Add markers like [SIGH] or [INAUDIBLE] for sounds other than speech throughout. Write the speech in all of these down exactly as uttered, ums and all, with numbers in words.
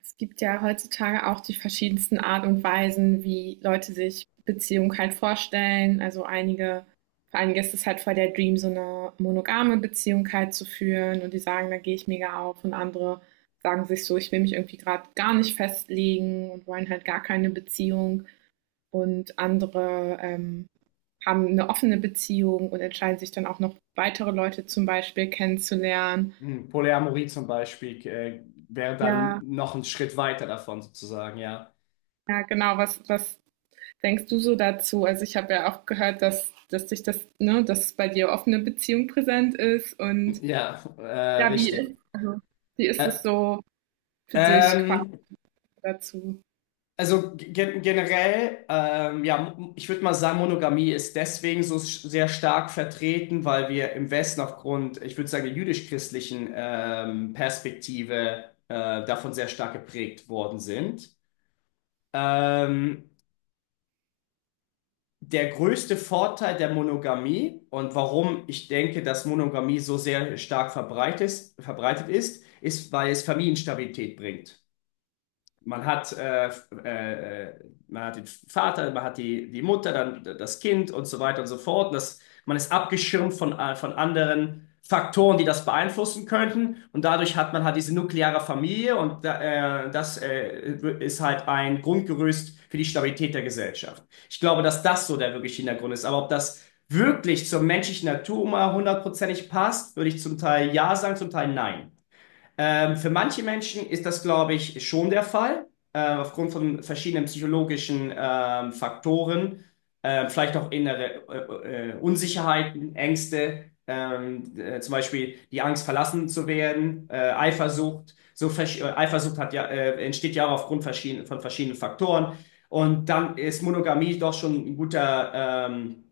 Es gibt ja heutzutage auch die verschiedensten Art und Weisen, wie Leute sich Beziehung halt vorstellen. Also einige, für einige ist es halt voll der Dream, so eine monogame Beziehung halt zu führen und die sagen, da gehe ich mega auf, und andere sagen sich so, ich will mich irgendwie gerade gar nicht festlegen und wollen halt gar keine Beziehung, und andere ähm, haben eine offene Beziehung und entscheiden sich dann auch noch weitere Leute zum Beispiel kennenzulernen. Hm, Polyamorie zum Beispiel äh, wäre dann Ja, noch ein Schritt weiter davon sozusagen, ja. ja, genau, was, was denkst du so dazu? Also ich habe ja auch gehört, dass, dass dich das, ne, dass bei dir offene Beziehung präsent ist. Und Ja, äh, ja, wie richtig. ist, also, wie ist Ä- es so für dich quasi ähm, dazu? also ge generell, ähm, ja, m- ich würde mal sagen, Monogamie ist deswegen so sch- sehr stark vertreten, weil wir im Westen aufgrund, ich würde sagen, der jüdisch-christlichen ähm, Perspektive äh, davon sehr stark geprägt worden sind. Ähm, Der größte Vorteil der Monogamie und warum ich denke, dass Monogamie so sehr stark verbreitet ist, verbreitet ist, ist, weil es Familienstabilität bringt. Man hat, äh, äh, äh, man hat den Vater, man hat die, die Mutter, dann das Kind und so weiter und so fort. Und das, man ist abgeschirmt von, äh, von anderen Faktoren, die das beeinflussen könnten. Und dadurch hat man halt diese nukleare Familie und da äh, das äh, ist halt ein Grundgerüst für die Stabilität der Gesellschaft. Ich glaube, dass das so der wirkliche Hintergrund ist. Aber ob das wirklich zur menschlichen Natur mal hundertprozentig passt, würde ich zum Teil ja sagen, zum Teil nein. Ähm, für manche Menschen ist das, glaube ich, schon der Fall, äh, aufgrund von verschiedenen psychologischen ähm, Faktoren, äh, vielleicht auch innere äh, äh, Unsicherheiten, Ängste, ähm, äh, zum Beispiel die Angst, verlassen zu werden, äh, Eifersucht. So versch- äh, Eifersucht hat ja, äh, entsteht ja auch aufgrund verschieden, von verschiedenen Faktoren. Und dann ist Monogamie doch schon ein guter ähm,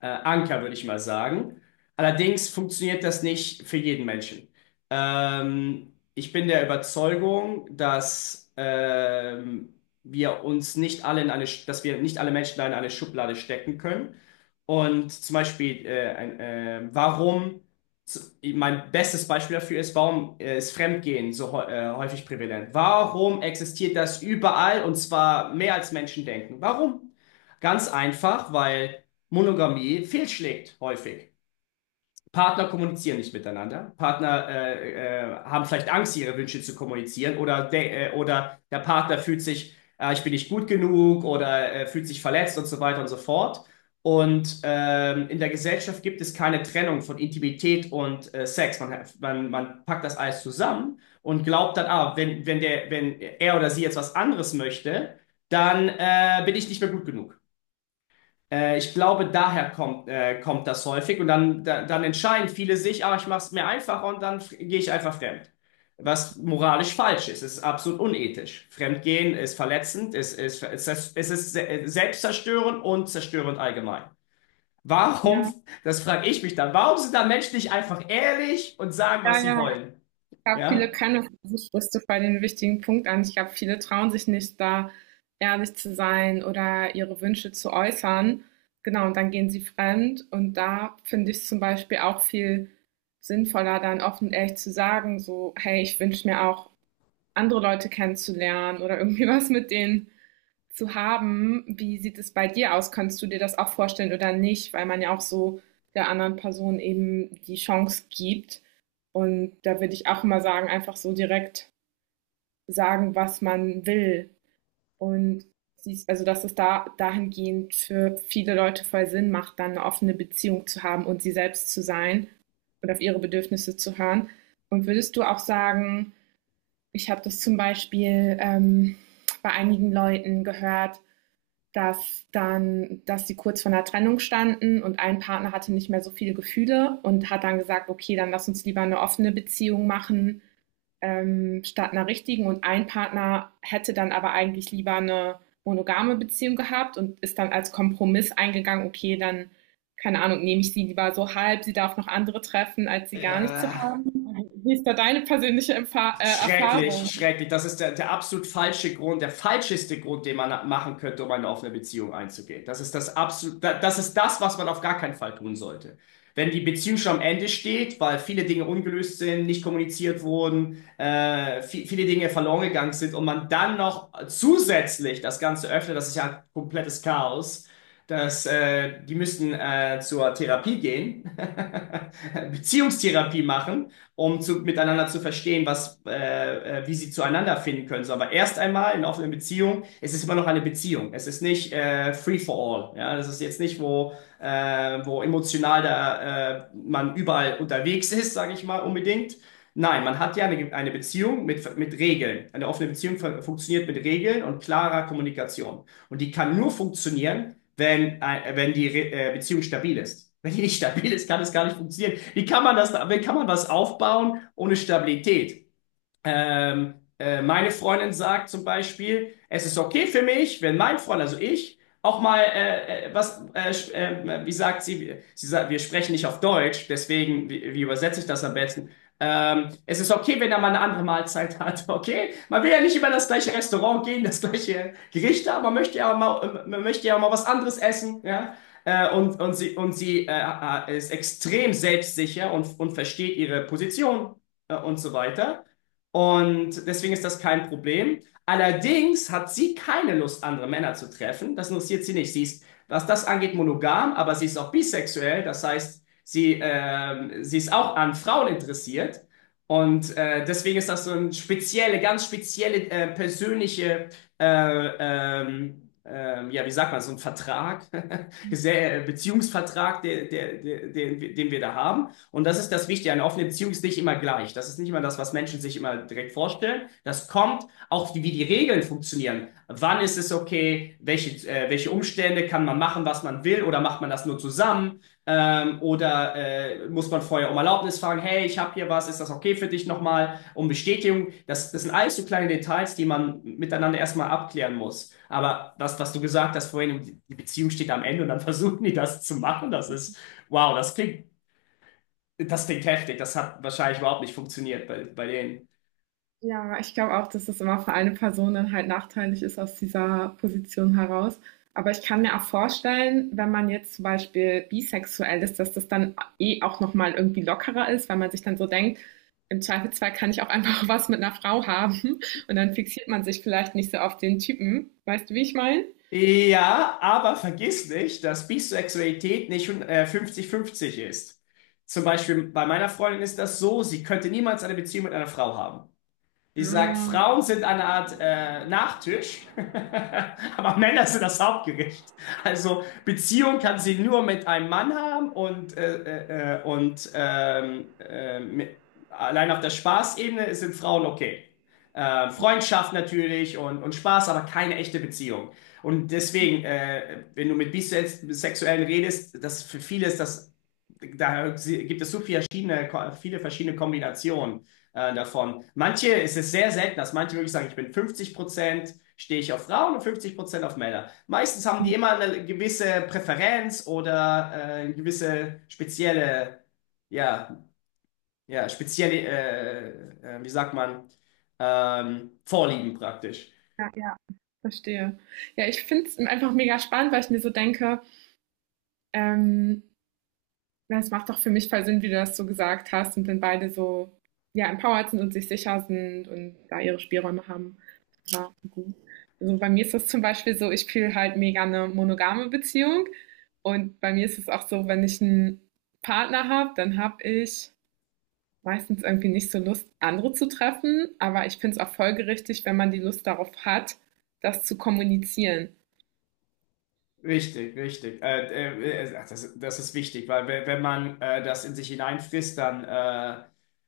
äh, Anker, würde ich mal sagen. Allerdings funktioniert das nicht für jeden Menschen. Ähm, ich bin der Überzeugung, dass ähm, wir uns nicht alle in eine, dass wir nicht alle Menschen da in eine Schublade stecken können. Und zum Beispiel, äh, ein, äh, warum, z- mein bestes Beispiel dafür ist: warum äh, ist Fremdgehen so hä- äh, häufig prävalent? Warum existiert das überall und zwar mehr als Menschen denken? Warum? Ganz einfach, weil Monogamie fehlschlägt häufig. Partner kommunizieren nicht miteinander. Partner äh, äh, haben vielleicht Angst, ihre Wünsche zu kommunizieren oder, de äh, oder der Partner fühlt sich, äh, ich bin nicht gut genug, oder äh, fühlt sich verletzt und so weiter und so fort. Und ähm, in der Gesellschaft gibt es keine Trennung von Intimität und äh, Sex. Man, man, man packt das alles zusammen und glaubt dann, ah, wenn, wenn, der, wenn er oder sie jetzt was anderes möchte, dann äh, bin ich nicht mehr gut genug. Äh, ich glaube, daher kommt, äh, kommt das häufig und dann, da, dann entscheiden viele sich, ah, ich mache es mir einfacher und dann f- gehe ich einfach fremd. Was moralisch falsch ist. Es ist absolut unethisch. Fremdgehen ist verletzend, es ist, es ist, es ist se- äh, selbstzerstörend und zerstörend allgemein. Ja, Warum, das frage ich mich dann, warum sind da Menschen nicht einfach ehrlich und sagen, ja, was sie ja. wollen? Ich glaube, viele Ja? können das, das sprichst du bei den wichtigen Punkt an. Ich glaube, viele trauen sich nicht, da ehrlich zu sein oder ihre Wünsche zu äußern. Genau, und dann gehen sie fremd. Und da finde ich es zum Beispiel auch viel sinnvoller, dann offen und ehrlich zu sagen, so, hey, ich wünsche mir auch andere Leute kennenzulernen oder irgendwie [LAUGHS] was mit denen zu haben. Wie sieht es bei dir aus? Kannst du dir das auch vorstellen oder nicht? Weil man ja auch so der anderen Person eben die Chance gibt. Und da würde ich auch immer sagen, einfach so direkt sagen, was man will. Und siehst, also dass es da dahingehend für viele Leute voll Sinn macht, dann eine offene Beziehung zu haben und sie selbst zu sein und auf ihre Bedürfnisse zu hören. Und würdest du auch sagen, ich habe das zum Beispiel ähm, bei einigen Leuten gehört, dass dann, dass sie kurz vor einer Trennung standen und ein Partner hatte nicht mehr so viele Gefühle und hat dann gesagt, okay, dann lass uns lieber eine offene Beziehung machen, ähm, statt einer richtigen. Und ein Partner hätte dann aber eigentlich lieber eine monogame Beziehung gehabt und ist dann als Kompromiss eingegangen, okay, dann, keine Ahnung, nehme ich sie lieber so halb, sie darf noch andere treffen, als sie gar nicht zu Ja. haben. Wie ist da deine persönliche Erfahrung? Schrecklich, schrecklich. Das ist der, der absolut falsche Grund, der falscheste Grund, den man machen könnte, um eine offene Beziehung einzugehen. Das ist das absolut, da- das ist das, was man auf gar keinen Fall tun sollte. Wenn die Beziehung schon am Ende steht, weil viele Dinge ungelöst sind, nicht kommuniziert wurden, äh, vi- viele Dinge verloren gegangen sind und man dann noch zusätzlich das Ganze öffnet, das ist ja ein komplettes Chaos. Dass, äh, die müssten äh, zur Therapie gehen, [LAUGHS] Beziehungstherapie machen, um zu, miteinander zu verstehen, was, äh, äh, wie sie zueinander finden können. So, aber erst einmal, in offenen Beziehungen, es ist immer noch eine Beziehung. Es ist nicht äh, free for all. Ja, das ist jetzt nicht, wo, äh, wo emotional da äh, man überall unterwegs ist, sage ich mal unbedingt. Nein, man hat ja eine, eine Beziehung mit, mit Regeln. Eine offene Beziehung fun- funktioniert mit Regeln und klarer Kommunikation. Und die kann nur funktionieren, wenn, äh, wenn die Re äh, Beziehung stabil ist. Wenn die nicht stabil ist, kann es gar nicht funktionieren. Wie kann man das, wie kann man was aufbauen ohne Stabilität? Ähm, äh, meine Freundin sagt zum Beispiel, es ist okay für mich, wenn mein Freund, also ich, auch mal äh, äh, was, äh, sch- äh, wie sagt sie, sie sagt, wir sprechen nicht auf Deutsch, deswegen, wie, wie übersetze ich das am besten? Ähm, es ist okay, wenn er mal eine andere Mahlzeit [LAUGHS] hat, okay? Man will ja nicht immer das gleiche Restaurant gehen, das gleiche Gericht, aber man möchte ja auch mal, man möchte ja auch mal was anderes essen, ja? Äh, und, und sie, und sie äh, äh, ist extrem selbstsicher und, und versteht ihre Position, äh, und so weiter. Und deswegen ist das kein Problem. Allerdings hat sie keine Lust, andere Männer zu treffen. Das interessiert sie nicht. Sie ist, was das angeht, monogam, aber sie ist auch bisexuell. Das heißt, sie, ähm, sie ist auch an Frauen interessiert. Und äh, deswegen ist das so eine spezielle, ganz spezielle äh, persönliche, äh, ähm, ähm, ja, wie sagt man, so ein Vertrag, [LAUGHS] Sehr- äh, Beziehungsvertrag, der, der, der, den, den wir da haben. Und das ist das Wichtige. Eine offene Beziehung ist nicht immer gleich. Das ist nicht immer das, was Menschen sich immer direkt vorstellen. Das kommt auch, wie die Regeln funktionieren. Wann ist es okay? Welche, äh, welche Umstände? Kann man machen, was man will? Oder macht man das nur zusammen? Ähm, oder äh, muss man vorher um Erlaubnis fragen? Hey, ich habe hier was. Ist das okay für dich nochmal? Um Bestätigung. Das, das sind alles so kleine Details, die man miteinander erstmal abklären muss. Aber das, was du gesagt hast vorhin, die Beziehung steht am Ende und dann [LAUGHS] versuchen die das zu machen. Das ist, wow, das klingt das klingt heftig, das hat wahrscheinlich überhaupt nicht funktioniert bei, bei denen. Ja, ich glaube auch, dass es immer für eine Person dann halt nachteilig ist aus dieser Position heraus. Aber ich kann mir auch vorstellen, wenn man jetzt zum Beispiel bisexuell ist, dass das dann eh auch nochmal irgendwie lockerer ist, weil man sich dann so denkt, im Zweifelsfall kann ich auch einfach [LAUGHS] was mit einer Frau haben und dann fixiert man sich vielleicht nicht so auf den Typen. Weißt du, wie ich meine? Ja, aber vergiss nicht, dass Bisexualität nicht äh, fünfzig fünfzig ist. Zum Beispiel bei meiner Freundin ist das so, sie könnte niemals eine Beziehung mit einer Frau haben. Ich sag, Ah, Frauen sind eine Art äh, Nachtisch, [LAUGHS] aber Männer sind das Hauptgericht. Also Beziehung kann sie nur mit einem Mann haben, und, äh, äh, äh, und ähm, äh, mit, allein auf der Spaßebene sind Frauen okay. Äh, Freundschaft natürlich und, und Spaß, aber keine echte Beziehung. Und deswegen, äh, wenn du mit Bisexuellen redest, das für viele ist das, da gibt es so viele verschiedene, viele verschiedene Kombinationen äh, davon. Manche, es ist sehr selten, dass manche wirklich sagen, ich bin fünfzig Prozent stehe ich auf Frauen und fünfzig Prozent auf Männer. Meistens haben die immer eine gewisse Präferenz oder äh, eine gewisse spezielle, ja, ja, spezielle, äh, äh, wie sagt man, ähm, Vorlieben praktisch. ja, ja. Verstehe. Ja, ich finde es einfach mega spannend, weil ich mir so denke, ähm, das macht doch für mich voll Sinn, wie du das so gesagt hast, und wenn beide so ja, empowered sind und sich sicher sind und da ihre Spielräume haben. Ja, gut. Also bei mir ist das zum Beispiel so, ich fühle halt mega eine monogame Beziehung. Und bei mir ist es auch so, wenn ich einen Partner habe, dann habe ich meistens irgendwie nicht so Lust, andere zu treffen. Aber ich finde es auch folgerichtig, wenn man die Lust darauf hat, das zu kommunizieren. Richtig, richtig. Äh, äh, äh, ach, das, das ist wichtig, weil we- wenn man äh, das in sich hineinfrisst, dann äh,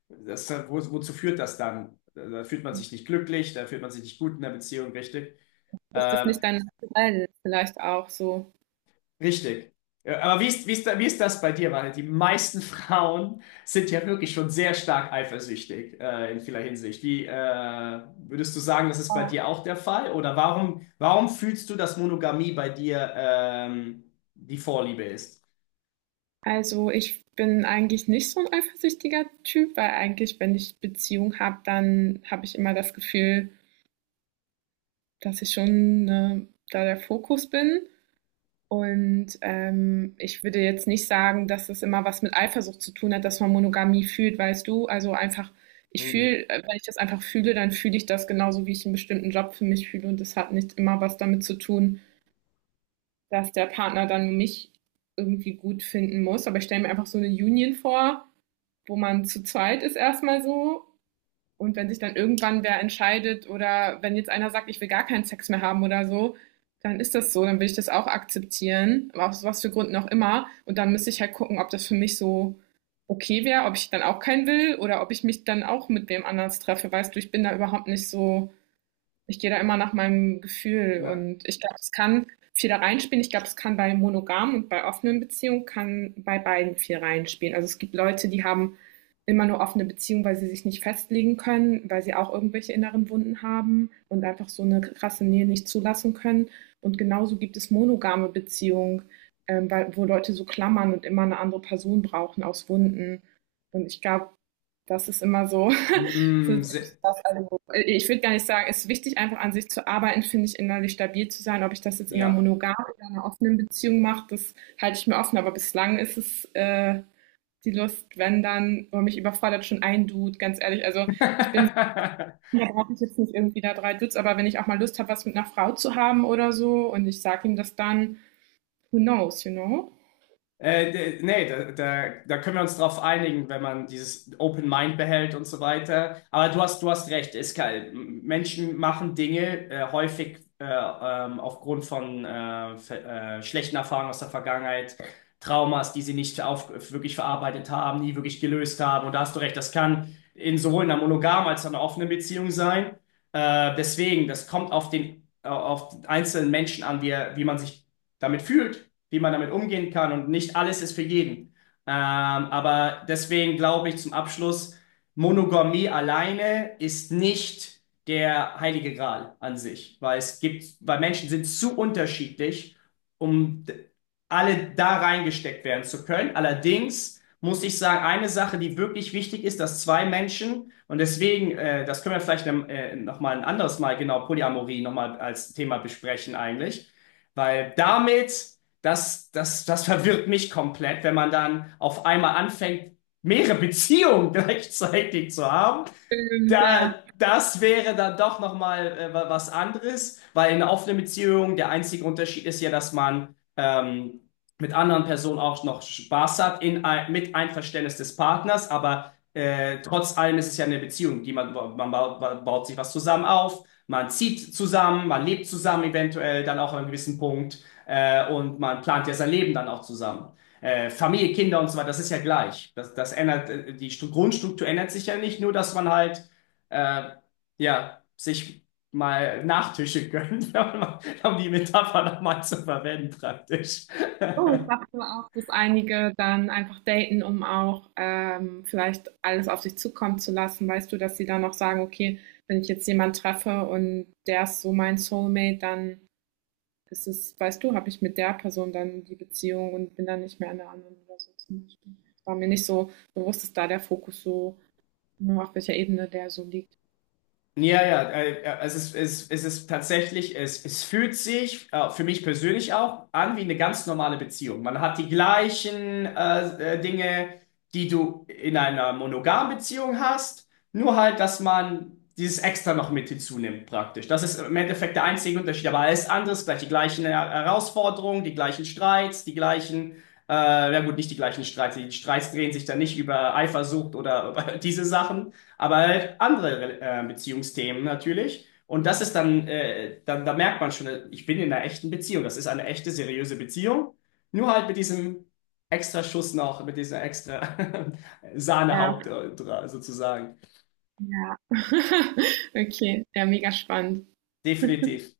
das, wo, wozu führt das dann? Da fühlt man sich nicht glücklich, da fühlt man sich nicht gut in der Beziehung, richtig? Ist das Ähm, nicht dann vielleicht auch so? Richtig. Ja, aber wie ist, wie ist, da- wie ist das bei dir? Weil die meisten [LAUGHS] Frauen sind ja wirklich schon sehr stark eifersüchtig, äh, in vieler Hinsicht. Wie äh, würdest du sagen, das ist bei dir auch der Fall? Oder warum, warum fühlst du, dass Monogamie bei dir ähm, die Vorliebe ist? Also, ich bin eigentlich nicht so ein eifersüchtiger Typ, weil eigentlich, wenn ich Beziehung habe, dann habe ich immer das Gefühl, dass ich schon, ne, da der Fokus bin. Und, ähm, ich würde jetzt nicht sagen, dass es immer was mit Eifersucht zu tun hat, dass man Monogamie fühlt, weißt du? Also, einfach ich fühle äh, wenn ich das einfach fühle, dann fühle ich das genauso, wie ich einen bestimmten Job für mich fühle, und das hat nicht immer was damit zu tun, dass der Partner dann mich irgendwie gut finden muss. Aber ich stelle mir einfach so eine Union vor, wo man zu zweit ist erstmal so. Und wenn sich dann irgendwann wer entscheidet oder wenn jetzt einer sagt, ich will gar keinen Sex mehr haben oder so, dann ist das so, dann will ich das auch akzeptieren, aber aus was für Gründen auch immer. Und dann müsste ich halt gucken, ob das für mich so okay wäre, ob ich dann auch keinen will oder ob ich mich dann auch mit wem anders treffe. Weißt du, ich bin da überhaupt nicht so, ich gehe da immer nach meinem Gefühl, Na, und ich glaube, es kann viel da reinspielen. Ich glaube, es kann bei monogamen und bei offenen Beziehungen kann bei beiden viel reinspielen. Also es gibt Leute, die haben immer nur offene Beziehungen, weil sie sich nicht festlegen können, weil sie auch irgendwelche inneren Wunden haben und einfach so eine krasse Nähe nicht zulassen können. Und genauso gibt es monogame Beziehungen, ähm, weil, wo Leute so klammern und immer eine andere Person brauchen aus Wunden. Und ich glaube, das ist immer so [LAUGHS] für mm, sich. se- Das, also, ich würde gar nicht sagen, es ist wichtig, einfach an sich zu arbeiten, finde ich, innerlich stabil zu sein. Ob ich das jetzt in einer ja. monogamen oder einer offenen Beziehung mache, das halte ich mir offen. Aber bislang ist es äh, die Lust, wenn dann, wo mich überfordert schon ein Dude, ganz ehrlich. Also ich bin [LAUGHS] so, da brauche ich jetzt nicht irgendwie da drei Dudes, aber wenn ich auch mal Lust habe, was mit einer Frau zu haben oder so und ich sage ihm das dann, who knows, you know? Äh, d- nee, da, da, da können wir uns drauf einigen, wenn man dieses Open Mind behält und so weiter. Aber du hast, du hast recht, es kann, Menschen machen Dinge äh, häufig, äh, ähm, aufgrund von äh, ver- äh, schlechten Erfahrungen aus der Vergangenheit, Traumas, die sie nicht auf, wirklich verarbeitet haben, nie wirklich gelöst haben. Und da hast du recht, das kann in sowohl einer monogamen als auch einer offenen Beziehung sein. Äh, deswegen, das kommt auf den, äh, auf den einzelnen Menschen an, wie, er, wie man sich damit fühlt, wie man damit umgehen kann, und nicht alles ist für jeden. Ähm, aber deswegen glaube ich, zum Abschluss, Monogamie alleine ist nicht der heilige Gral an sich, weil es gibt, weil Menschen sind zu unterschiedlich, um d- alle da reingesteckt werden zu können. Allerdings muss ich sagen, eine Sache, die wirklich wichtig ist, dass zwei Menschen, und deswegen, äh, das können wir vielleicht, ne, äh, nochmal ein anderes Mal, genau, Polyamorie nochmal als Thema besprechen eigentlich, weil damit das, das, das verwirrt mich komplett, wenn man dann auf einmal anfängt, mehrere Beziehungen [LAUGHS] gleichzeitig zu haben. Und, ja, da, Das wäre dann doch nochmal äh, wa- was anderes, weil in einer offenen Beziehung der einzige Unterschied ist ja, dass man ähm, mit anderen Personen auch noch Spaß hat, in, ein- mit Einverständnis des Partners, aber äh, trotz allem ist es ja eine Beziehung, die man, man baut, man baut sich was zusammen auf, man zieht zusammen, man lebt zusammen eventuell dann auch an einem gewissen Punkt, äh, und man plant ja sein Leben dann auch zusammen. Äh, Familie, Kinder und so weiter, das ist ja gleich. Das, das ändert, äh, die Stru- Grundstruktur ändert sich ja nicht, nur dass man halt äh, ja, sich mal Nachtische gönnt, [LAUGHS] um die Metapher nochmal zu verwenden, praktisch. oh, [LAUGHS] ich dachte auch, dass einige dann einfach daten, um auch ähm, vielleicht alles auf sich zukommen zu lassen. Weißt du, dass sie dann auch sagen, okay, wenn ich jetzt jemanden treffe und der ist so mein Soulmate, dann ist es, weißt du, habe ich mit der Person dann die Beziehung und bin dann nicht mehr in der anderen oder so zum Beispiel. War mir nicht so bewusst, dass da der Fokus so, ne, auf welcher Ebene der so liegt. Ja, ja, äh, ja, es ist, es, es ist tatsächlich, es, es fühlt sich äh, für mich persönlich auch an wie eine ganz normale Beziehung. Man hat die gleichen äh, äh, Dinge, die du in einer monogamen Beziehung hast, nur halt, dass man dieses Extra noch mit hinzunimmt praktisch. Das ist im Endeffekt der einzige Unterschied, aber alles andere ist gleich: die gleichen Her- Herausforderungen, die gleichen Streits, die gleichen, äh, ja gut, nicht die gleichen Streits, die Streits drehen sich dann nicht über Eifersucht oder [LAUGHS] über diese Sachen, aber halt andere äh, Beziehungsthemen natürlich. Und das ist dann, äh, dann, da merkt man schon, äh, ich bin in einer echten Beziehung. Das ist eine echte, seriöse Beziehung. Nur halt mit diesem extra Schuss noch, mit dieser extra [LAUGHS] Sahnehaupt äh, Ja, dra- sozusagen. ja. [LAUGHS] Okay, ja, mega spannend. Definitiv.